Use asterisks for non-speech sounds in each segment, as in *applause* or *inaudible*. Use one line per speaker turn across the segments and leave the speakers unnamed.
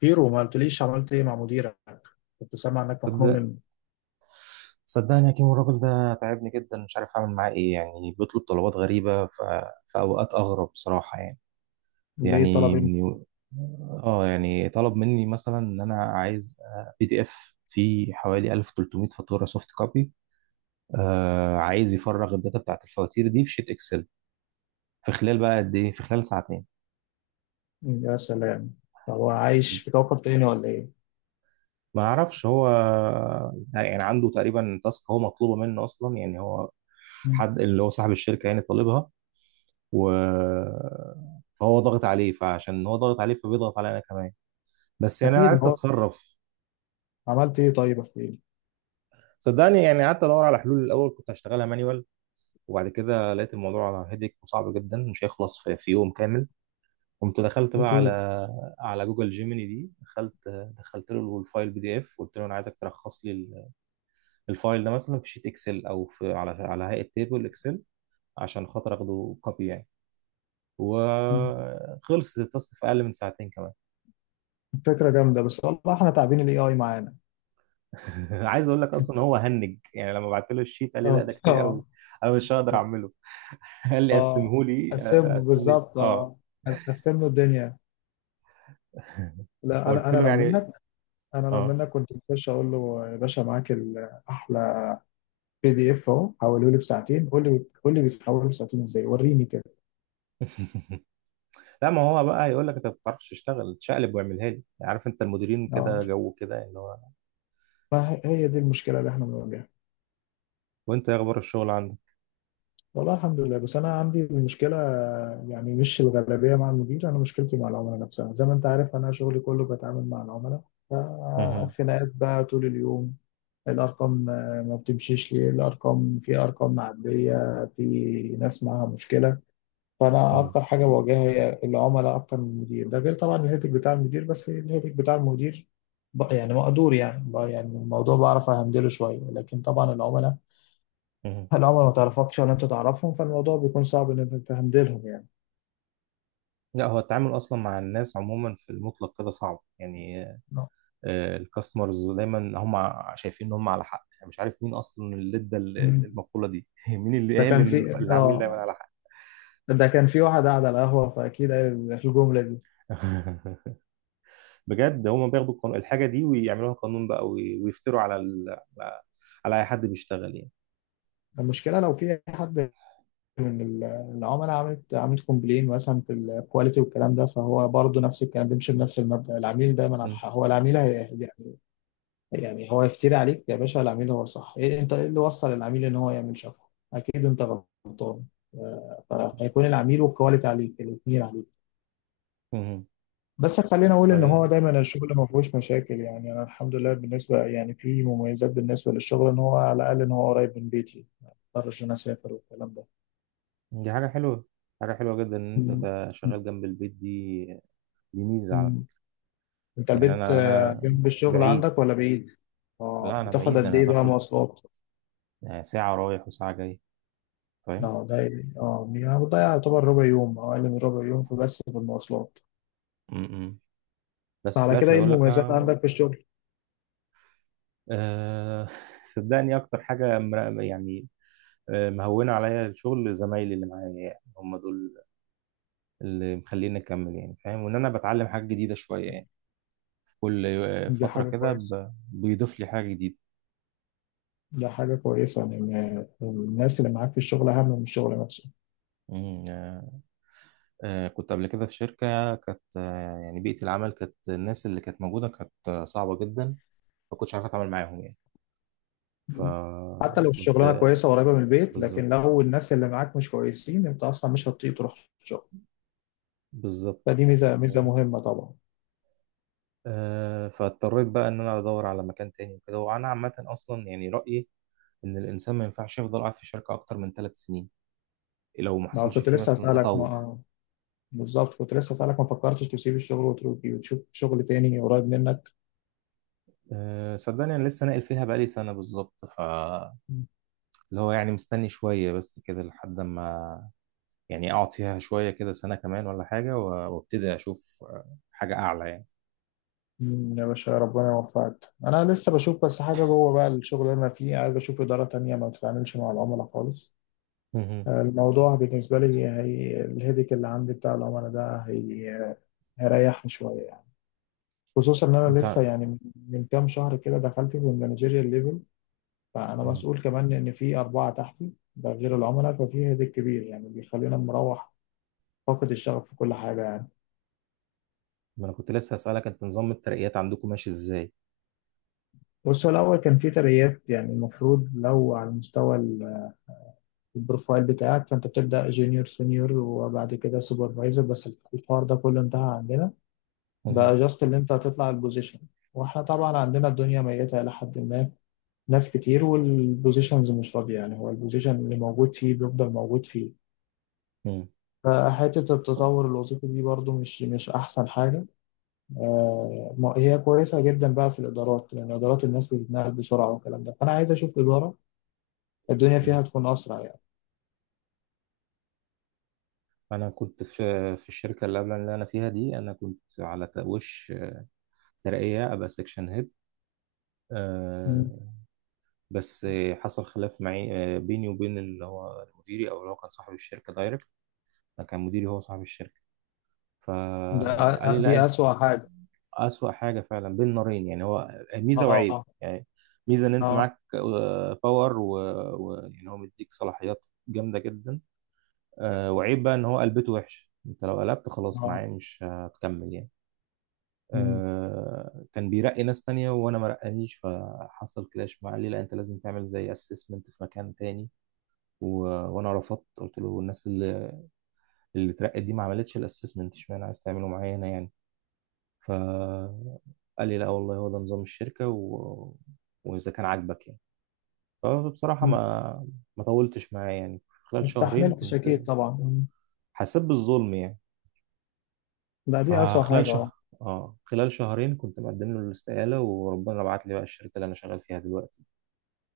بيرو، ما قلتليش عملت ايه مع مديرك؟ كنت سامع انك مخنوق
صدق
منه.
صدقني يا كيمو الراجل ده تعبني جدا، مش عارف اعمل معاه ايه. يعني بيطلب طلبات غريبة في اوقات اغرب بصراحة يعني.
ليه طلب
يعني
ايه؟
من... اه يعني طلب مني مثلا ان انا عايز بي دي اف فيه حوالي 1300 فاتورة سوفت كوبي. عايز يفرغ الداتا بتاعت الفواتير دي في شيت اكسل في خلال، بقى قد ايه، في خلال ساعتين.
يا سلام، طب هو عايش في كوكب تاني ولا ايه؟
ما اعرفش هو يعني عنده تقريبا تاسك هو مطلوبة منه اصلا، يعني هو
مم.
حد اللي هو صاحب الشركة يعني طالبها و فهو ضاغط عليه، فعشان هو ضاغط عليه فبيضغط عليا انا كمان. بس يعني انا
اكيد، ما
عرفت
هو
اتصرف.
عملت ايه؟ طيب احكي لي.
صدقني يعني قعدت ادور على حلول. الاول كنت هشتغلها مانيوال، وبعد كده لقيت الموضوع هيدك وصعب جدا، مش هيخلص في يوم كامل. قمت دخلت بقى على
اكيد.
جوجل جيميني دي. دخلت، دخلت له الفايل بي دي اف، قلت له انا عايزك تلخص لي الفايل ده مثلا في شيت اكسل، او في على هيئه تيبل اكسل عشان خاطر اخده كوبي يعني.
مم.
وخلص التاسك في اقل من ساعتين كمان.
فكره جامده، بس والله احنا تعبين الاي اي معانا.
*laughs* عايز اقول لك اصلا هو هنج، يعني لما بعت له الشيت قال لي
اه
لا ده كتير قوي،
اه.
انا مش هقدر اعمله. *laughs* قال لي
اه،
قسمه لي،
قسم
قسم لي.
بالظبط،
اه،
اه. هتقسم له الدنيا. لا انا
فقلت
انا
له
لو
يعني
منك، انا لو
اه.
منك كنت بخش اقول له يا باشا، معاك احلى بي دي اف اهو، حوله لي بساعتين. قول لي، قول لي بيتحول بساعتين ازاي، وريني كده.
*laughs* لا، ما هو بقى يقول لك انت ما بتعرفش تشتغل، تشقلب واعملها لي. عارف، انت المديرين
اه،
كده جو كده اللي هو.
ما هي هي دي المشكلة اللي احنا بنواجهها.
وانت ايه اخبار الشغل عندك؟
والله الحمد لله، بس انا عندي المشكلة، يعني مش الغالبية مع المدير، انا مشكلتي مع العملاء نفسها. زي ما انت عارف، انا شغلي كله بتعامل مع العملاء،
مهم.
فخناقات بقى طول اليوم. الارقام آه، ما بتمشيش ليه الارقام، في ارقام معدية، في ناس معاها مشكلة. فانا
مهم.
اكتر حاجة بواجهها هي العملاء اكتر من المدير، ده غير طبعا الهيتك بتاع المدير، بس الهيتك بتاع المدير يعني مقدور، يعني يعني الموضوع بعرف اهندله شوية، لكن طبعا العملاء
مهم.
هل عمر ما تعرفكش ولا انت تعرفهم، فالموضوع بيكون صعب ان انت تهندلهم يعني.
لا هو التعامل اصلا مع الناس عموما في المطلق كده صعب يعني.
نعم.
الكاستمرز دايما هم شايفين ان هم على حق، يعني مش عارف مين اصلا اللي ادى
مم.
المقولة دي. *laughs* مين اللي
ده
قال
كان
ان
في
العميل دايما
اه
على حق؟
ده كان في واحد قاعد على القهوة فأكيد قال الجملة دي.
*laughs* بجد، هم بياخدوا الحاجة دي ويعملوها قانون بقى، ويفتروا على على اي حد بيشتغل يعني.
المشكلة لو في حد من العملاء عملت كومبلين مثلا في الكواليتي والكلام ده، فهو برضه نفس الكلام، بيمشي بنفس المبدأ العميل دايما على
م-
الحق، هو العميل هي يعني. يعني هو يفتري عليك يا باشا، العميل هو صح، إيه انت ايه اللي وصل العميل ان هو يعمل شفا؟ اكيد انت غلط. آه، فهيكون العميل والكواليتي عليك، الاثنين عليك.
م-
بس خلينا اقول ان هو
م.
دايما الشغل ما فيهوش مشاكل يعني. انا الحمد لله بالنسبه، يعني في مميزات بالنسبه للشغل، ان هو على الاقل ان هو قريب من بيتي، ما اضطرش ان انا اسافر والكلام ده.
دي حاجة حلوة. حاجة حلوة جدا ان انت
مم.
شغال جنب البيت دي. دي ميزة على
مم.
فكرة.
انت
يعني
البيت
انا
آه،
انا
جنب الشغل
بعيد.
عندك ولا بعيد؟
لا
اه،
انا
بتاخد
بعيد،
قد
انا
ايه بقى
باخد
مواصلات؟
آه، ساعة رايح وساعة جاي. فاهم؟
اه ده، اه يعني بتضيع يعتبر ربع يوم او اقل من ربع يوم في، بس في المواصلات.
م- م. بس في
فعلى كده
الاخر
ايه
يقول لك
المميزات عندك في الشغل؟
أه. *laughs* صدقني اكتر حاجه يعني آه، مهونه عليا الشغل زمايلي اللي معايا، يعني هم دول اللي مخليني اكمل يعني. فاهم؟ وان انا بتعلم حاجه جديده شويه يعني. كل آه،
دي
فتره
حاجه
كده
كويسه،
بيضيف لي حاجه جديده.
دي حاجه كويسه ان إن الناس اللي معاك في الشغل اهم من الشغل نفسه.
مم، آه، آه، كنت قبل كده في شركه كانت آه، يعني بيئه العمل كانت، الناس اللي كانت موجوده كانت آه، صعبه جدا. ما كنتش عارف اتعامل معاهم يعني.
مم. حتى لو الشغلانه
فكنت،
كويسه وقريبه من البيت، لكن
بالظبط،
لو الناس اللي معاك مش كويسين انت اصلا مش هتطيق تروح الشغل.
بالظبط.
فدي ميزه، ميزه مهمه طبعا.
آه، فاضطريت بقى ان انا ادور على مكان تاني وكده. وانا عامه اصلا يعني رايي ان الانسان ما ينفعش يفضل قاعد في شركه اكتر من 3 سنين، لو ما
ما
حصلش
كنت
فيه
لسه
مثلا
هسالك ما
تطور.
آه، بالظبط، كنت لسه هسالك ما فكرتش تسيب الشغل وتروح وتشوف شغل تاني قريب منك؟
أه صدقني انا لسه ناقل فيها بقالي سنه بالظبط، اللي هو يعني مستني شويه بس كده لحد ما، يعني اقعد فيها شويه كده سنه كمان ولا حاجه، وابتدي اشوف آه، حاجه اعلى يعني.
مم، يا باشا ربنا يوفقك. انا لسه بشوف، بس حاجه جوه بقى الشغل اللي انا فيه، عايز اشوف اداره تانية ما بتتعاملش مع العملاء خالص.
مهم.
آه، الموضوع بالنسبه لي هي الهيدك اللي عندي بتاع العملاء ده، هي هيريحني شويه. خصوصا ان انا لسه
انت،
يعني من من كام شهر كده دخلت في المانجيريال ليفل، فانا
مهم.
مسؤول كمان ان في اربعه تحتي، ده غير العملاء، ففي هيدك كبير يعني، بيخلينا مروح فاقد الشغف في كل حاجه يعني.
ما انا كنت لسه هسالك، انت نظام الترقيات عندكم ماشي ازاي؟
بص، هو الاول كان في ترقيات، يعني المفروض لو على مستوى البروفايل بتاعك، فانت بتبدا جونيور، سينيور، وبعد كده سوبرفايزر. بس الحوار ده كله انتهى عندنا،
مهم.
بقى جاست اللي انت هتطلع البوزيشن. واحنا طبعا عندنا الدنيا ميته الى حد ما، ناس كتير والبوزيشنز مش فاضية، يعني هو البوزيشن اللي موجود فيه بيفضل موجود فيه. فحتة التطور الوظيفي دي برضو مش أحسن حاجة. آه، ما- هي كويسة جدا بقى في الإدارات، لأن إدارات الناس بتتنقل بسرعة والكلام ده، فأنا عايز أشوف إدارة الدنيا
مهم.
فيها تكون أسرع يعني.
انا كنت في، في الشركه اللي قبل اللي انا فيها دي، انا كنت على وش ترقيه ابقى سكشن هيد
مم.
آه، بس آه، حصل خلاف معي آه، بيني وبين اللي هو مديري، او اللي هو كان صاحب الشركه دايركت. ما كان مديري هو صاحب الشركه.
ده
فقال لي لا
دي
أنت،
أسوأ حاجة.
اسوأ حاجه فعلا، بين نارين يعني. هو ميزه وعيب
آه،
يعني. ميزه ان انت
آه،
معاك آه، باور، ويعني هو مديك صلاحيات جامده جدا. آه، وعيب بقى ان هو قلبته وحش، انت لو قلبت خلاص
آه.
معاه مش هتكمل يعني.
مم.
آه، كان بيرقي ناس تانية وانا ما رقانيش، فحصل كلاش معاه، ليه؟ لا، انت لازم تعمل زي اسسمنت في مكان تاني. و... وانا رفضت، قلت له الناس اللي اترقت دي ما عملتش الاسسمنت، اشمعنى عايز تعمله معايا هنا يعني؟ ف قال لي لا والله هو ده نظام الشركة، واذا كان عاجبك يعني. فبصراحة
مم.
ما طولتش معاه يعني،
ما
خلال شهرين
استحملتش
كنت،
أكيد طبعا. مم.
حسيت بالظلم يعني.
ده دي أسوأ
فخلال
حاجة، أه.
شهر اه خلال شهرين كنت مقدم له الاستقالة، وربنا بعت لي بقى الشركة اللي انا شغال فيها دلوقتي،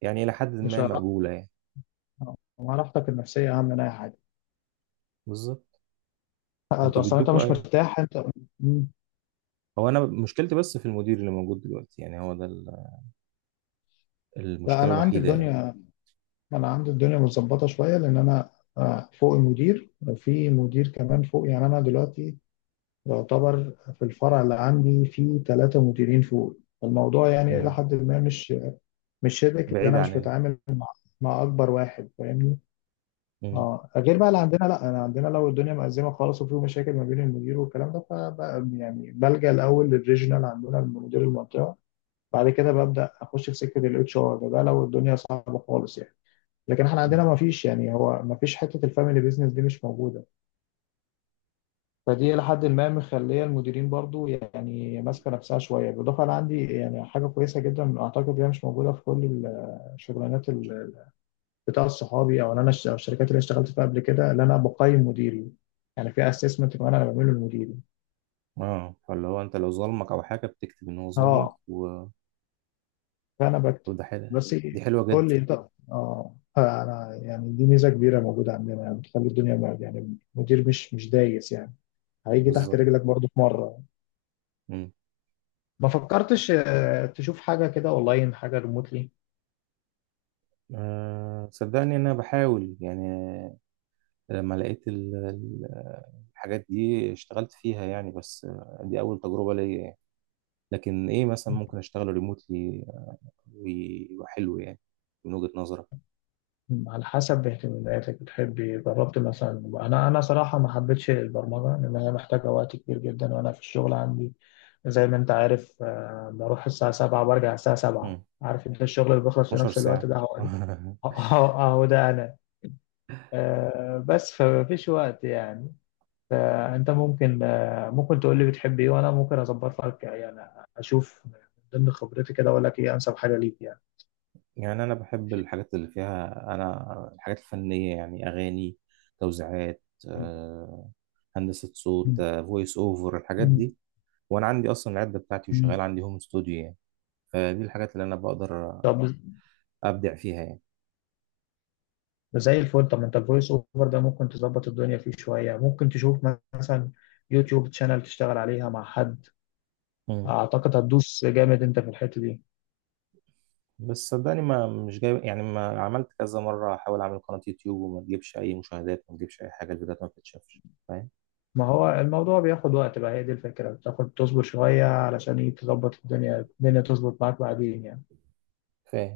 يعني إلى حد
مش
ما مقبولة يعني.
راحتك النفسية أهم من أي حاجة؟
بالظبط. أنتوا
أصلا أنت
بيدوكوا
مش مرتاح أنت. مم.
هو أنا مشكلتي بس في المدير اللي موجود دلوقتي، يعني هو ده
لا
المشكلة
انا عندي
الوحيدة يعني.
الدنيا انا عندي الدنيا متظبطه شويه، لان انا آه، فوق المدير في مدير كمان فوق، يعني انا دلوقتي يعتبر في الفرع اللي عندي في ثلاثه مديرين فوق. الموضوع يعني الى
امم،
حد ما مش شبك، لان
بعيد
انا مش
عننا.
بتعامل مع اكبر واحد، فاهمني؟
امم.
اه، غير بقى اللي عندنا، لا انا عندنا لو الدنيا مأزمه خالص وفي مشاكل ما بين المدير والكلام ده، فبقى يعني بلجأ الاول للريجنال، عندنا مدير المنطقه، بعد كده ببدأ اخش في سكه الاتش ار، ده لو الدنيا صعبه خالص يعني. لكن احنا عندنا
امم.
ما فيش، يعني هو ما فيش حته الفاميلي بيزنس دي مش موجوده، فدي الى حد ما مخليه المديرين برضو يعني ماسكه نفسها شويه. بالاضافه انا عندي يعني حاجه كويسه جدا، اعتقد هي مش موجوده في كل الشغلانات بتاع الصحابي، او إن انا أو الشركات اللي اشتغلت فيها قبل كده، اللي انا بقيم مديري، يعني في اسسمنت كمان انا بعمله لمديري.
اه، فاللي هو أنت لو ظلمك أو حاجة بتكتب إن هو ظلمك
اه، فانا بكتب،
وده حلو.
بس إيه،
دي حلوة
قول
جدا.
لي. طب، اه، فانا يعني دي ميزه كبيره موجوده عندنا، يعني بتخلي الدنيا يعني المدير مش دايس يعني، هيجي تحت
بالظبط.
رجلك برضو في مره.
امم.
ما فكرتش آه، تشوف حاجه كده اونلاين، حاجه ريموتلي؟
آه صدقني إن أنا بحاول يعني، لما لقيت الحاجات دي اشتغلت فيها يعني. بس آه، دي أول تجربة ليا يعني. لكن ايه مثلا ممكن اشتغل ريموتلي ويبقى حلو يعني، من وجهة نظرك؟
على حسب إيه اهتماماتك، بتحبي جربت مثلا؟ انا صراحه ما حبيتش البرمجه، لان هي محتاجه وقت كبير جدا، وانا في الشغل عندي زي ما انت عارف آه، بروح الساعه 7 وبرجع الساعه 7.
مم.
عارف انت الشغل اللي بيخلص في
12
نفس الوقت
ساعة.
ده هو، *laughs*
*laughs*
اهو أهو ده انا. آه، بس فمفيش وقت يعني. فانت ممكن آه، ممكن تقول لي بتحب ايه، وانا ممكن اظبط لك يعني، اشوف من ضمن خبرتي كده اقول لك ايه انسب حاجه ليك يعني.
يعني أنا بحب الحاجات اللي فيها، أنا الحاجات الفنية يعني، أغاني، توزيعات،
مم.
آه، هندسة صوت، فويس أوفر، الحاجات
مم.
دي. وأنا عندي أصلا العدة بتاعتي،
مم.
وشغال عندي هوم استوديو يعني. فدي الحاجات اللي أنا بقدر
طب
أبدع فيها يعني.
زي الفل. طب ما انت الفويس اوفر ده ممكن تظبط الدنيا فيه شوية، ممكن تشوف مثلا يوتيوب تشانل تشتغل عليها مع حد،
مم.
اعتقد هتدوس جامد انت في الحتة دي.
بس صدقني ما مش جاي يعني، ما عملت كذا مرة أحاول أعمل قناة يوتيوب وما تجيبش أي مشاهدات، ما تجيبش أي حاجة، الفيديوهات ما بتتشافش. فاهم؟
ما هو الموضوع بياخد وقت بقى، هي دي الفكرة، بتاخد تصبر شوية علشان تظبط الدنيا، الدنيا تظبط معاك بعدين يعني.
فاهم.